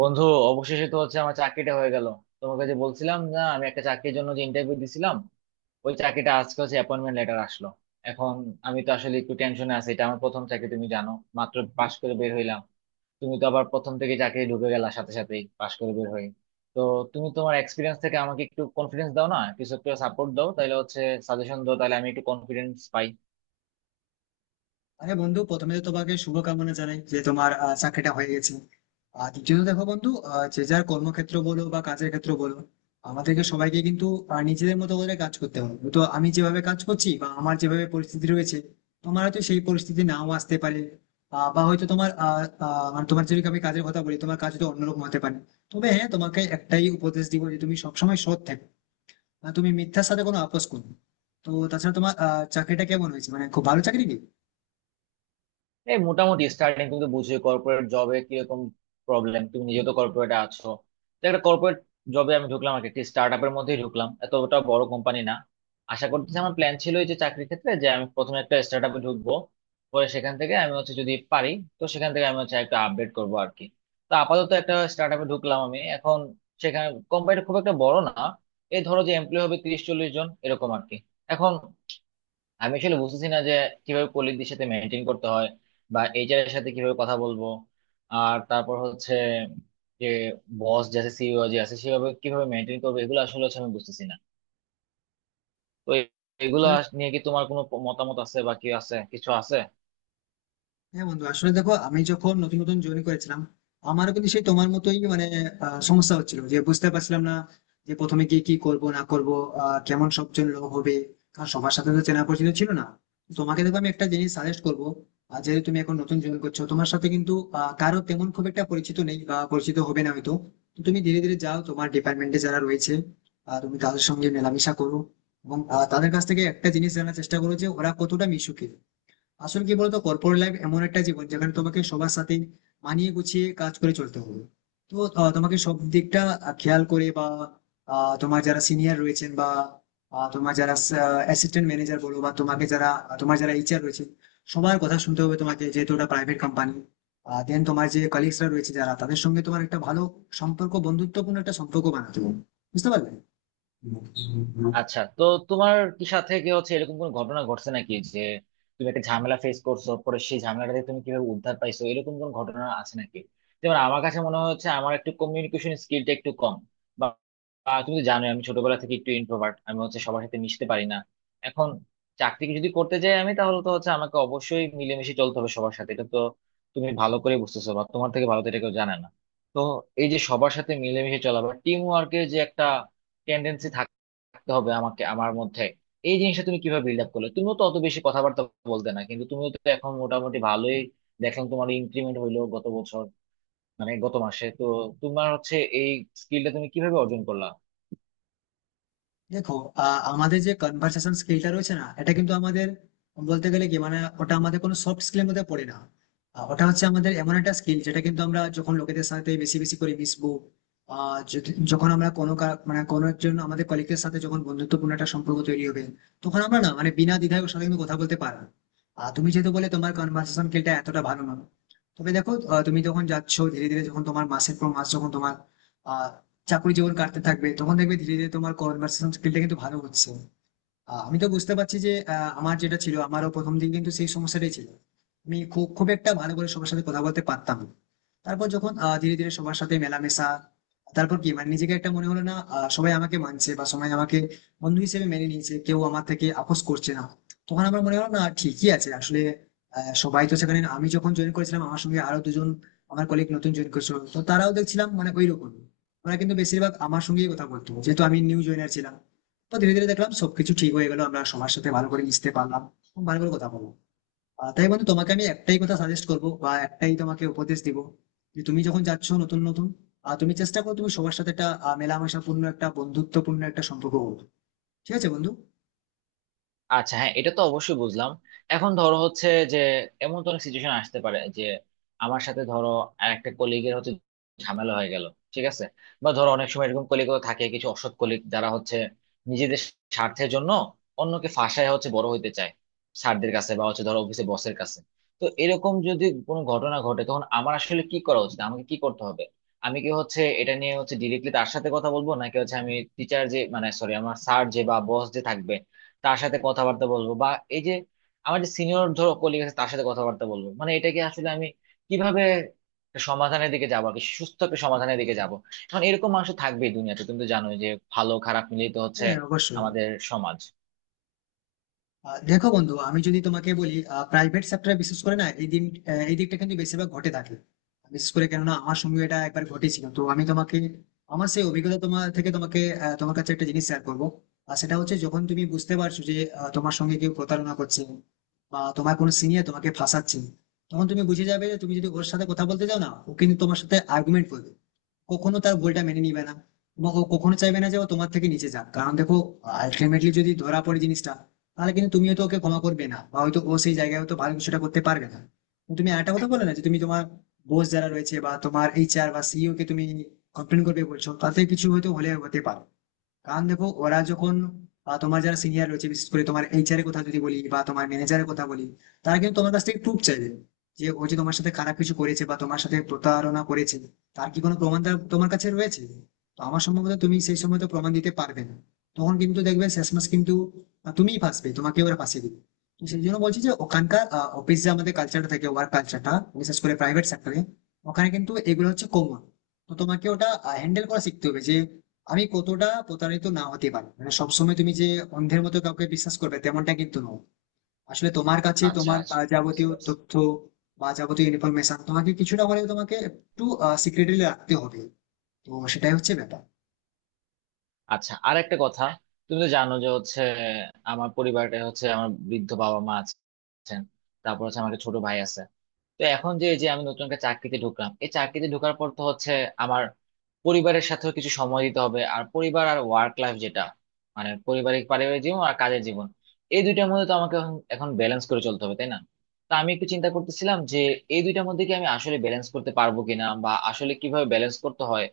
বন্ধু, অবশেষে তো হচ্ছে আমার চাকরিটা হয়ে গেল। তোমাকে যে বলছিলাম না আমি একটা চাকরির জন্য যে ইন্টারভিউ দিছিলাম, ওই চাকরিটা আজকে হচ্ছে অ্যাপয়েন্টমেন্ট লেটার আসলো। এখন আমি তো আসলে একটু টেনশনে আছি, এটা আমার প্রথম চাকরি তুমি জানো। মাত্র পাশ করে বের হইলাম। তুমি তো আবার প্রথম থেকে চাকরি ঢুকে গেলা সাথে সাথেই পাশ করে বের হই। তো তুমি তোমার এক্সপিরিয়েন্স থেকে আমাকে একটু কনফিডেন্স দাও না, কিছু একটু সাপোর্ট দাও তাহলে হচ্ছে সাজেশন দাও তাহলে আমি একটু কনফিডেন্স পাই। আরে বন্ধু, প্রথমে তো তোমাকে শুভকামনা জানাই যে তোমার চাকরিটা হয়ে গেছে। আর দ্বিতীয়ত দেখো বন্ধু, যে যার কর্মক্ষেত্র বলো বা কাজের ক্ষেত্র বলো, আমাদেরকে সবাইকে কিন্তু নিজেদের মতো করে কাজ করতে হবে। তো আমি যেভাবে কাজ করছি বা আমার যেভাবে পরিস্থিতি রয়েছে, তোমার হয়তো সেই পরিস্থিতি নাও আসতে পারে। বা হয়তো তোমার মানে তোমার যদি আমি কাজের কথা বলি, তোমার কাজ তো অন্যরকম হতে পারে। তবে হ্যাঁ, তোমাকে একটাই উপদেশ দিব যে তুমি সবসময় সৎ থাকো, মানে তুমি মিথ্যার সাথে কোনো আপোষ করো না। তো তাছাড়া তোমার চাকরিটা কেমন হয়েছে, মানে খুব ভালো চাকরি কি? এই মোটামুটি স্টার্টিং তুমি তো বুঝছো কর্পোরেট জবে কিরকম প্রবলেম, তুমি নিজে তো কর্পোরেটে আছো। তো একটা কর্পোরেট জবে আমি ঢুকলাম আর কি, একটি স্টার্ট আপের মধ্যেই ঢুকলাম, এতটা বড় কোম্পানি না। আশা করতেছি, আমার প্ল্যান ছিল এই যে চাকরির ক্ষেত্রে যে আমি প্রথমে একটা স্টার্ট আপে ঢুকবো, পরে সেখান থেকে আমি হচ্ছে যদি পারি তো সেখান থেকে আমি হচ্ছে একটা আপডেট করবো আর কি। তো আপাতত একটা স্টার্ট আপে ঢুকলাম আমি এখন। সেখানে কোম্পানিটা খুব একটা বড় না, এই ধরো যে এমপ্লয় হবে 30-40 জন এরকম আর কি। এখন আমি আসলে বুঝতেছি না যে কিভাবে কলিগদের সাথে মেনটেন করতে হয়, বা এইচআর এর সাথে কিভাবে কথা বলবো, আর তারপর হচ্ছে যে বস যে আছে সিইও যে আছে সেভাবে কিভাবে মেনটেন করবো, এগুলো আসলে হচ্ছে আমি বুঝতেছি না। তো এগুলো নিয়ে কি তোমার কোনো মতামত আছে বা কি আছে কিছু আছে? হ্যাঁ বন্ধু, আসলে দেখো, আমি যখন নতুন নতুন জয়েন করেছিলাম, আমারও কিন্তু সেই তোমার মতোই মানে সমস্যা হচ্ছিল, যে বুঝতে পারছিলাম না যে প্রথমে গিয়ে কি করব না করব, কেমন সবজন লোক হবে, কারণ সবার সাথে তো চেনা পরিচিত ছিল না। তোমাকে দেখো আমি একটা জিনিস সাজেস্ট করবো, যেহেতু তুমি এখন নতুন জয়েন করছো, তোমার সাথে কিন্তু কারো তেমন খুব একটা পরিচিত নেই বা পরিচিত হবে না হয়তো। তো তুমি ধীরে ধীরে যাও, তোমার ডিপার্টমেন্টে যারা রয়েছে, তুমি তাদের সঙ্গে মেলামেশা করো এবং তাদের কাছ থেকে একটা জিনিস জানার চেষ্টা করো যে ওরা কতটা মিশুকে। আসলে কি বলতো, কর্পোরেট লাইফ এমন একটা জীবন যেখানে তোমাকে সবার সাথে মানিয়ে গুছিয়ে কাজ করে চলতে হবে। তো তোমাকে সব দিকটা খেয়াল করে বা তোমার যারা সিনিয়র রয়েছেন বা তোমার যারা অ্যাসিস্ট্যান্ট ম্যানেজার বলো বা তোমাকে যারা তোমার যারা এইচআর রয়েছে, সবার কথা শুনতে হবে তোমাকে, যেহেতু ওটা প্রাইভেট কোম্পানি। দেন তোমার যে কলিগসরা রয়েছে যারা, তাদের সঙ্গে তোমার একটা ভালো সম্পর্ক, বন্ধুত্বপূর্ণ একটা সম্পর্ক বানাতে হবে। বুঝতে পারলে? আচ্ছা, তো তোমার কি সাথে কি হচ্ছে এরকম কোনো ঘটনা ঘটছে নাকি যে তুমি একটা ঝামেলা ফেস করছো, পরে সেই ঝামেলাটা থেকে তুমি কিভাবে উদ্ধার পাইছো এরকম কোন ঘটনা আছে নাকি? যেমন আমার কাছে মনে হচ্ছে আমার একটু কমিউনিকেশন স্কিলটা একটু কম, বা বা তুমি তো জানোই আমি ছোটবেলা থেকে একটু ইন্ট্রোভার্ট, আমি হচ্ছে সবার সাথে মিশতে পারি না। এখন চাকরিকে যদি করতে যাই আমি তাহলে তো হচ্ছে আমাকে অবশ্যই মিলেমিশে চলতে হবে সবার সাথে, এটা তো তুমি ভালো করে বুঝতেছো বা তোমার থেকে ভালো তো এটা কেউ জানে না। তো এই যে সবার সাথে মিলেমিশে চলা বা টিম ওয়ার্কের যে একটা রাখতে হবে আমাকে আমার মধ্যে, এই জিনিসটা তুমি কিভাবে বিল্ড আপ করলে? তুমিও তো অত বেশি কথাবার্তা বলতে না কিন্তু, তুমিও তো এখন মোটামুটি ভালোই। দেখলাম তোমার ইনক্রিমেন্ট হইলো গত বছর মানে গত মাসে তো। তোমার হচ্ছে এই স্কিলটা তুমি কিভাবে অর্জন করলা? দেখো, আমাদের যে কনভার্সেশন স্কিলটা রয়েছে না, এটা কিন্তু আমাদের বলতে গেলে কি মানে ওটা আমাদের কোনো সফট স্কিলের মধ্যে পড়ে না। ওটা হচ্ছে আমাদের এমন একটা স্কিল, যেটা কিন্তু আমরা যখন লোকেদের সাথে বেশি বেশি করে মিশবো, যখন আমরা মানে কোনো একজন আমাদের কলিগের সাথে যখন বন্ধুত্বপূর্ণ একটা সম্পর্ক তৈরি হবে, তখন আমরা না মানে বিনা দ্বিধায় ওর সাথে কিন্তু কথা বলতে পারবো। আর তুমি যেহেতু বলে তোমার কনভার্সেশন স্কিলটা এতটা ভালো নয়, তবে দেখো তুমি যখন যাচ্ছো ধীরে ধীরে, যখন তোমার মাসের পর মাস যখন তোমার চাকরি জীবন কাটতে থাকবে, তখন দেখবে ধীরে ধীরে তোমার কনভার্সেশন স্কিলটা কিন্তু ভালো হচ্ছে। আমি তো বুঝতে পারছি যে আমার যেটা ছিল, আমারও প্রথম দিন কিন্তু সেই সমস্যাটাই ছিল, আমি খুব খুব একটা ভালো করে সবার সাথে কথা বলতে পারতাম না। তারপর যখন ধীরে ধীরে সবার সাথে মেলামেশা, তারপর কি মানে নিজেকে একটা মনে হলো না, সবাই আমাকে মানছে বা সবাই আমাকে বন্ধু হিসেবে মেনে নিয়েছে, কেউ আমার থেকে আপোস করছে না, তখন আমার মনে হলো না ঠিকই আছে আসলে। সবাই তো সেখানে, আমি যখন জয়েন করেছিলাম আমার সঙ্গে আরো দুজন আমার কলিগ নতুন জয়েন করেছিল, তো তারাও দেখছিলাম মানে ওই রকম, ওরা কিন্তু বেশিরভাগ আমার সঙ্গেই কথা বলতো, যেহেতু আমি নিউ জয়েনার ছিলাম। তো ধীরে ধীরে দেখলাম সবকিছু ঠিক হয়ে গেল, আমরা সবার সাথে ভালো করে মিশতে পারলাম, ভালো করে কথা বললাম। তাই বন্ধু, তোমাকে আমি একটাই কথা সাজেস্ট করব বা একটাই তোমাকে উপদেশ দিব, যে তুমি যখন যাচ্ছ নতুন নতুন, তুমি চেষ্টা করো তুমি সবার সাথে একটা মেলামেশাপূর্ণ একটা বন্ধুত্বপূর্ণ একটা সম্পর্ক হোক। ঠিক আছে বন্ধু? আচ্ছা হ্যাঁ, এটা তো অবশ্যই বুঝলাম। এখন ধরো হচ্ছে যে এমন তো অনেক সিচুয়েশন আসতে পারে যে আমার সাথে ধরো আরেকটা কলিগের হচ্ছে ঝামেলা হয়ে গেল, ঠিক আছে। বা ধরো অনেক সময় এরকম কলিগও থাকে, কিছু অসৎ কলিগ যারা হচ্ছে নিজেদের স্বার্থের জন্য অন্যকে ফাঁসায় হচ্ছে বড় হইতে চায় স্যারদের কাছে বা হচ্ছে ধরো অফিসে বসের কাছে। তো এরকম যদি কোনো ঘটনা ঘটে তখন আমার আসলে কি করা উচিত, আমাকে কি করতে হবে? আমি কি হচ্ছে এটা নিয়ে হচ্ছে ডিরেক্টলি তার সাথে কথা বলবো, নাকি হচ্ছে আমি টিচার যে মানে সরি আমার স্যার যে বা বস যে থাকবে তার সাথে কথাবার্তা বলবো, বা এই যে আমার যে সিনিয়র ধরো কলিগ আছে তার সাথে কথাবার্তা বলবো, মানে এটাকে আসলে আমি কিভাবে একটা সমাধানের দিকে যাবো আর কি, সুস্থ একটা সমাধানের দিকে যাবো? এখন এরকম মানুষ তো থাকবেই দুনিয়াতে, তুমি তো জানোই যে ভালো খারাপ মিলিয়ে তো হচ্ছে হ্যাঁ, অবশ্যই। আমাদের সমাজ। দেখো বন্ধু, আমি যদি তোমাকে বলি, প্রাইভেট সেক্টরে বিশেষ করে না এই দিন, এই দিকটা কিন্তু বেশিরভাগ ঘটে থাকে। বিশেষ করে কেননা আমার সঙ্গে এটা একবার ঘটেছিল, তো আমি তোমাকে আমার সেই অভিজ্ঞতা তোমার থেকে তোমাকে তোমার কাছে একটা জিনিস শেয়ার করবো। আর সেটা হচ্ছে, যখন তুমি বুঝতে পারছো যে তোমার সঙ্গে কেউ প্রতারণা করছে বা তোমার কোনো সিনিয়র তোমাকে ফাঁসাচ্ছে, তখন তুমি বুঝে যাবে যে তুমি যদি ওর সাথে কথা বলতে যাও না, ও কিন্তু তোমার সাথে আর্গুমেন্ট করবে, কখনো তার ভুলটা মেনে নিবে না। এবং ও কখনো চাইবে না যে ও তোমার থেকে নিচে যাক, কারণ দেখো আলটিমেটলি যদি ধরা পড়ে জিনিসটা, তাহলে কিন্তু তুমিও তো ওকে ক্ষমা করবে না, বা হয়তো ও সেই জায়গায় হয়তো ভালো কিছুটা করতে পারবে না। তুমি আরেকটা কথা বলে না যে তুমি তোমার বস যারা রয়েছে বা তোমার এইচআর বা সিইও কে তুমি কমপ্লেন করবে বলছো, তাতে কিছু হয়তো হলে হতে পারে। কারণ দেখো ওরা যখন তোমার যারা সিনিয়র রয়েছে, বিশেষ করে তোমার এইচআর এর কথা যদি বলি বা তোমার ম্যানেজারের কথা বলি, তারা কিন্তু তোমার কাছ থেকে প্রুফ চাইবে যে ও যে তোমার সাথে খারাপ কিছু করেছে বা তোমার সাথে প্রতারণা করেছে, তার- কি কোনো প্রমাণ তোমার কাছে রয়েছে। তো আমার সম্ভবত তুমি সেই সময় তো প্রমাণ দিতে পারবে না, তখন কিন্তু দেখবে শেষমেশ কিন্তু তুমিই ফাঁসবে, তোমাকে ওরা ফাঁসিয়ে দিবে। তো সেই জন্য বলছি যে ওখানকার অফিস যে আমাদের কালচারটা থাকে, ওয়ার্ক কালচারটা, বিশেষ করে প্রাইভেট সেক্টরে, ওখানে কিন্তু এগুলো হচ্ছে কমন। তো তোমাকে ওটা হ্যান্ডেল করা শিখতে হবে যে আমি কতটা প্রতারিত না হতে পারি, মানে সবসময় তুমি যে অন্ধের মতো কাউকে বিশ্বাস করবে তেমনটা কিন্তু নয়। আসলে তোমার কাছে আচ্ছা তোমার আচ্ছা, বুঝতে যাবতীয় পারছি। তথ্য বা যাবতীয় ইনফরমেশন তোমাকে কিছুটা হলেও তোমাকে একটু সিক্রেটলি রাখতে হবে। তো সেটাই হচ্ছে ব্যাপার। আচ্ছা আর একটা কথা, তুমি তো জানো যে হচ্ছে আমার পরিবারটা হচ্ছে আমার বৃদ্ধ বাবা মা আছেন, তারপর হচ্ছে আমার একটা ছোট ভাই আছে। তো এখন যে যে আমি নতুন একটা চাকরিতে ঢুকলাম, এই চাকরিতে ঢোকার পর তো হচ্ছে আমার পরিবারের সাথেও কিছু সময় দিতে হবে। আর পরিবার আর ওয়ার্ক লাইফ যেটা মানে পারিবারিক পারিবারিক জীবন আর কাজের জীবন, এই দুইটার মধ্যে তো আমাকে এখন এখন ব্যালেন্স করে চলতে হবে তাই না? তো আমি একটু চিন্তা করতেছিলাম যে এই দুইটার মধ্যে কি আমি আসলে ব্যালেন্স করতে পারবো কিনা, বা আসলে কিভাবে ব্যালেন্স করতে হয়।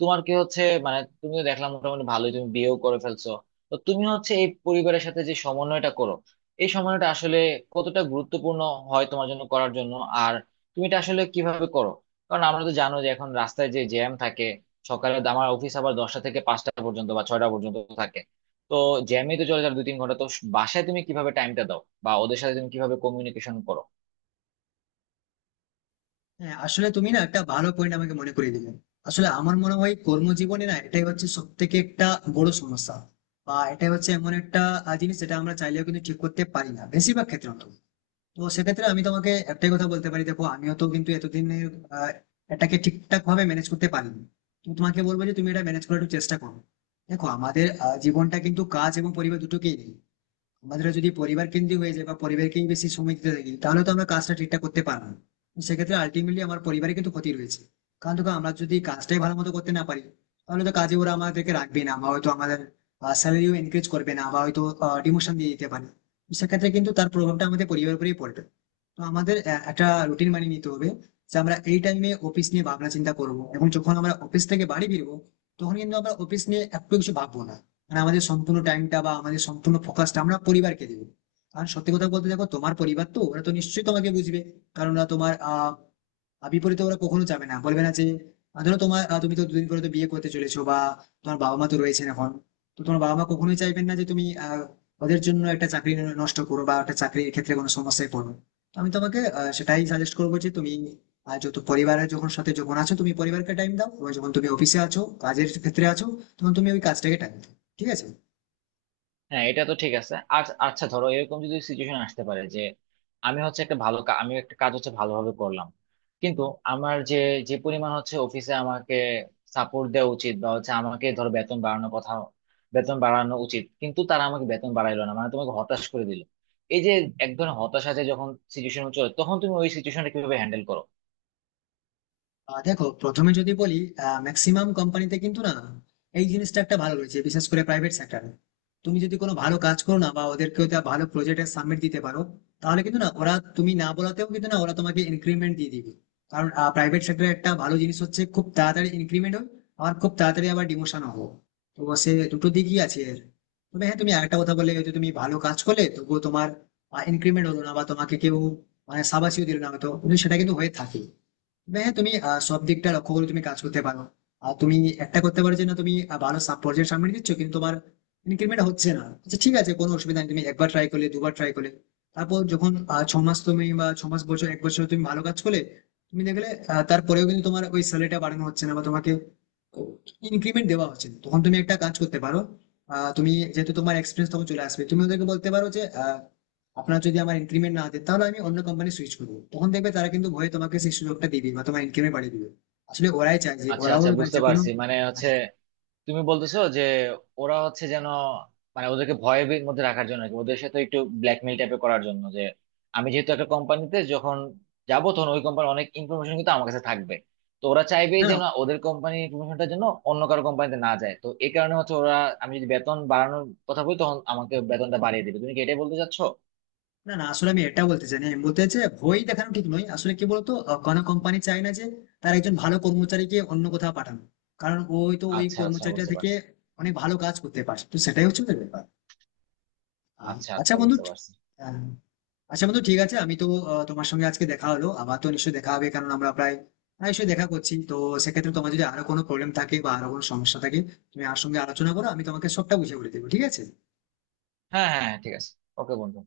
তোমার কি হচ্ছে মানে তুমি তো দেখলাম মোটামুটি ভালোই, তুমি বিয়েও করে ফেলছো। তো তুমি হচ্ছে এই পরিবারের সাথে যে সমন্বয়টা করো, এই সময়টা আসলে কতটা গুরুত্বপূর্ণ হয় তোমার জন্য করার জন্য, আর তুমি এটা আসলে কিভাবে করো? কারণ আমরা তো জানো যে এখন রাস্তায় যে জ্যাম থাকে, সকালে তো আমার অফিস আবার 10টা থেকে 5টা পর্যন্ত বা 6টা পর্যন্ত থাকে। তো জ্যামে তো চলে যায় 2-3 ঘন্টা তো, বাসায় তুমি কিভাবে টাইমটা দাও বা ওদের সাথে তুমি কিভাবে কমিউনিকেশন করো? হ্যাঁ আসলে তুমি না একটা ভালো পয়েন্ট আমাকে মনে করিয়ে দিলে। আসলে আমার মনে হয় কর্মজীবনে না এটাই হচ্ছে সব থেকে একটা বড় সমস্যা, বা এটাই হচ্ছে এমন একটা জিনিস যেটা আমরা চাইলেও কিন্তু ঠিক করতে পারি না বেশিরভাগ ক্ষেত্রে অন্তত। তো সেক্ষেত্রে আমি তোমাকে একটাই কথা বলতে পারি, দেখো আমিও তো কিন্তু এতদিনে আহ, এটাকে ঠিকঠাক ভাবে ম্যানেজ করতে পারিনি। তো তোমাকে বলবো যে তুমি এটা ম্যানেজ করার একটু চেষ্টা করো। দেখো আমাদের জীবনটা কিন্তু কাজ এবং পরিবার দুটোকেই নেই। আমাদের যদি পরিবার কেন্দ্রিক হয়ে যায় বা পরিবারকেই বেশি সময় দিতে থাকি, তাহলে তো আমরা কাজটা ঠিকঠাক করতে পারবো না। তো সেক্ষেত্রে আলটিমেটলি আমার পরিবারে কিন্তু ক্ষতি রয়েছে। কারণ দেখো আমরা যদি কাজটাই ভালো মতো করতে না পারি, তাহলে তো কাজে ওরা আমাদেরকে রাখবে না, বা হয়তো আমাদের স্যালারিও এনকারেজ করবে না, বা হয়তো ডিমোশন দিয়ে দিতে পারে। তো সেক্ষেত্রে কিন্তু তার প্রভাবটা আমাদের পরিবারের উপরেই পড়বে। তো আমাদের একটা রুটিন মানিয়ে নিতে হবে, যে আমরা এই টাইমে অফিস নিয়ে ভাবনা চিন্তা করবো, এবং যখন আমরা অফিস থেকে বাড়ি ফিরবো, তখন কিন্তু আমরা অফিস নিয়ে একটু কিছু ভাববো না। মানে আমাদের সম্পূর্ণ টাইমটা বা আমাদের সম্পূর্ণ ফোকাসটা আমরা পরিবারকে দেবো। কারণ সত্যি কথা বলতে দেখো তোমার পরিবার তো, ওরা তো নিশ্চয়ই তোমাকে বুঝবে, কারণ ওরা তোমার বিপরীতে ওরা কখনো যাবে না, বলবে না যে ধরো তোমার তুমি তো দুদিন পরে তো বিয়ে করতে চলেছো, বা তোমার বাবা মা তো রয়েছেন এখন। তো তোমার বাবা মা কখনোই চাইবেন না যে তুমি ওদের জন্য একটা চাকরি নষ্ট করো বা একটা চাকরির ক্ষেত্রে কোনো সমস্যায় পড়ো। তো আমি তোমাকে সেটাই সাজেস্ট করবো যে তুমি যত পরিবারের যখন সাথে যখন আছো, তুমি পরিবারকে টাইম দাও, এবং যখন তুমি অফিসে আছো, কাজের ক্ষেত্রে আছো, তখন তুমি ওই কাজটাকে টাইম দাও। ঠিক আছে? হ্যাঁ এটা তো ঠিক আছে। আর আচ্ছা ধরো এরকম যদি সিচুয়েশন আসতে পারে যে আমি হচ্ছে একটা ভালো আমি একটা কাজ হচ্ছে ভালোভাবে করলাম, কিন্তু আমার যে যে পরিমাণ হচ্ছে অফিসে আমাকে সাপোর্ট দেওয়া উচিত বা হচ্ছে আমাকে ধরো বেতন বাড়ানোর কথা, বেতন বাড়ানো উচিত কিন্তু তারা আমাকে বেতন বাড়াইলো না মানে তোমাকে হতাশ করে দিল। এই যে এক ধরনের হতাশা, যে যখন সিচুয়েশন চলে তখন তুমি ওই সিচুয়েশনটা কিভাবে হ্যান্ডেল করো? আহ দেখো, প্রথমে যদি বলি, ম্যাক্সিমাম কোম্পানিতে কিন্তু না এই জিনিসটা একটা ভালো রয়েছে, বিশেষ করে প্রাইভেট সেক্টরে। তুমি যদি কোনো ভালো কাজ করো না, বা ওদেরকে ওটা ভালো প্রজেক্টে সাবমিট দিতে পারো, তাহলে কিন্তু না ওরা তুমি না বলাতেও কিন্তু না ওরা তোমাকে ইনক্রিমেন্ট দিয়ে দিবে। কারণ প্রাইভেট সেক্টরে একটা ভালো জিনিস হচ্ছে, খুব তাড়াতাড়ি ইনক্রিমেন্ট হয়, আর খুব তাড়াতাড়ি আবার ডিমোশন হবো। তো সে দুটো দিকই আছে এর। তবে হ্যাঁ তুমি আরেকটা কথা বললে, হয়তো তুমি ভালো কাজ করলে তবুও তোমার ইনক্রিমেন্ট হলো না বা তোমাকে কেউ মানে সাবাসিও দিল না হয়তো, কিন্তু সেটা কিন্তু হয়ে থাকে। হ্যাঁ তুমি সব দিকটা লক্ষ্য করে তুমি কাজ করতে পারো। আর তুমি একটা করতে পারো যে, না তুমি ভালো সাব পর্যায়ে সামনে দিচ্ছ কিন্তু তোমার ইনক্রিমেন্ট হচ্ছে না, আচ্ছা ঠিক আছে কোনো অসুবিধা নেই, তুমি একবার ট্রাই করলে দুবার ট্রাই করলে, তারপর যখন ছ মাস তুমি বা ছ মাস বছর এক বছর তুমি ভালো কাজ করলে, তুমি দেখলে তারপরেও কিন্তু তোমার ওই স্যালারিটা বাড়ানো হচ্ছে না বা তোমাকে ইনক্রিমেন্ট দেওয়া হচ্ছে না, তখন তুমি একটা কাজ করতে পারো। তুমি যেহেতু তোমার এক্সপিরিয়েন্স তখন চলে আসবে, তুমি ওদেরকে বলতে পারো যে আহ, আপনার যদি আমার ইনক্রিমেন্ট না দেয় তাহলে আমি অন্য কোম্পানি সুইচ করবো, তখন দেখবে তারা কিন্তু ভয়ে তোমাকে সেই সুযোগটা দিবে বা তোমার ইনক্রিমেন্ট বাড়িয়ে দিবে। আসলে ওরাই চায় যে আচ্ছা ওরাও আচ্ছা, মানে বুঝতে যে কোনো পারছি। মানে হচ্ছে হ্যাঁ, তুমি বলতেছো যে ওরা হচ্ছে যেন মানে ওদেরকে ভয়ের মধ্যে রাখার জন্য আর কি, ওদের সাথে একটু ব্ল্যাকমেল টাইপের করার জন্য, যে আমি যেহেতু একটা কোম্পানিতে যখন যাবো তখন ওই কোম্পানির অনেক ইনফরমেশন কিন্তু আমার কাছে থাকবে। তো ওরা চাইবেই না না যেন ওদের কোম্পানির ইনফরমেশনটা যেন অন্য কারো কোম্পানিতে না যায়, তো এই কারণে হচ্ছে ওরা আমি যদি বেতন বাড়ানোর কথা বলি তখন আমাকে বেতনটা বাড়িয়ে দিবে, তুমি কি এটাই বলতে চাচ্ছো? না না আসলে আমি এটা বলতে চাই না, আমি বলতে চাই ভয় দেখানো ঠিক নয়, আসলে কি বলতো কোনো কোম্পানি চায় না যে তার একজন ভালো কর্মচারীকে অন্য কোথাও পাঠানো, কারণ ওই তো ওই আচ্ছা আচ্ছা কর্মচারীটা বুঝতে থেকে পারছি। অনেক ভালো কাজ করতে পারে। তো সেটাই হচ্ছে ওদের ব্যাপার। আচ্ছা আচ্ছা আচ্ছা বন্ধু, বুঝতে পারছি। আহ, আচ্ছা বন্ধু ঠিক আছে, আমি তো তোমার সঙ্গে আজকে দেখা হলো, আমার তো নিশ্চয়ই দেখা হবে, কারণ আমরা প্রায় নিশ্চয়ই দেখা করছি। তো সেক্ষেত্রে তোমার যদি আরো কোনো প্রবলেম থাকে বা আরো কোনো সমস্যা থাকে, তুমি আমার সঙ্গে আলোচনা করো, আমি তোমাকে সবটা বুঝিয়ে বলে দেবো। ঠিক আছে? হ্যাঁ হ্যাঁ হ্যাঁ, ঠিক আছে। ওকে বন্ধু।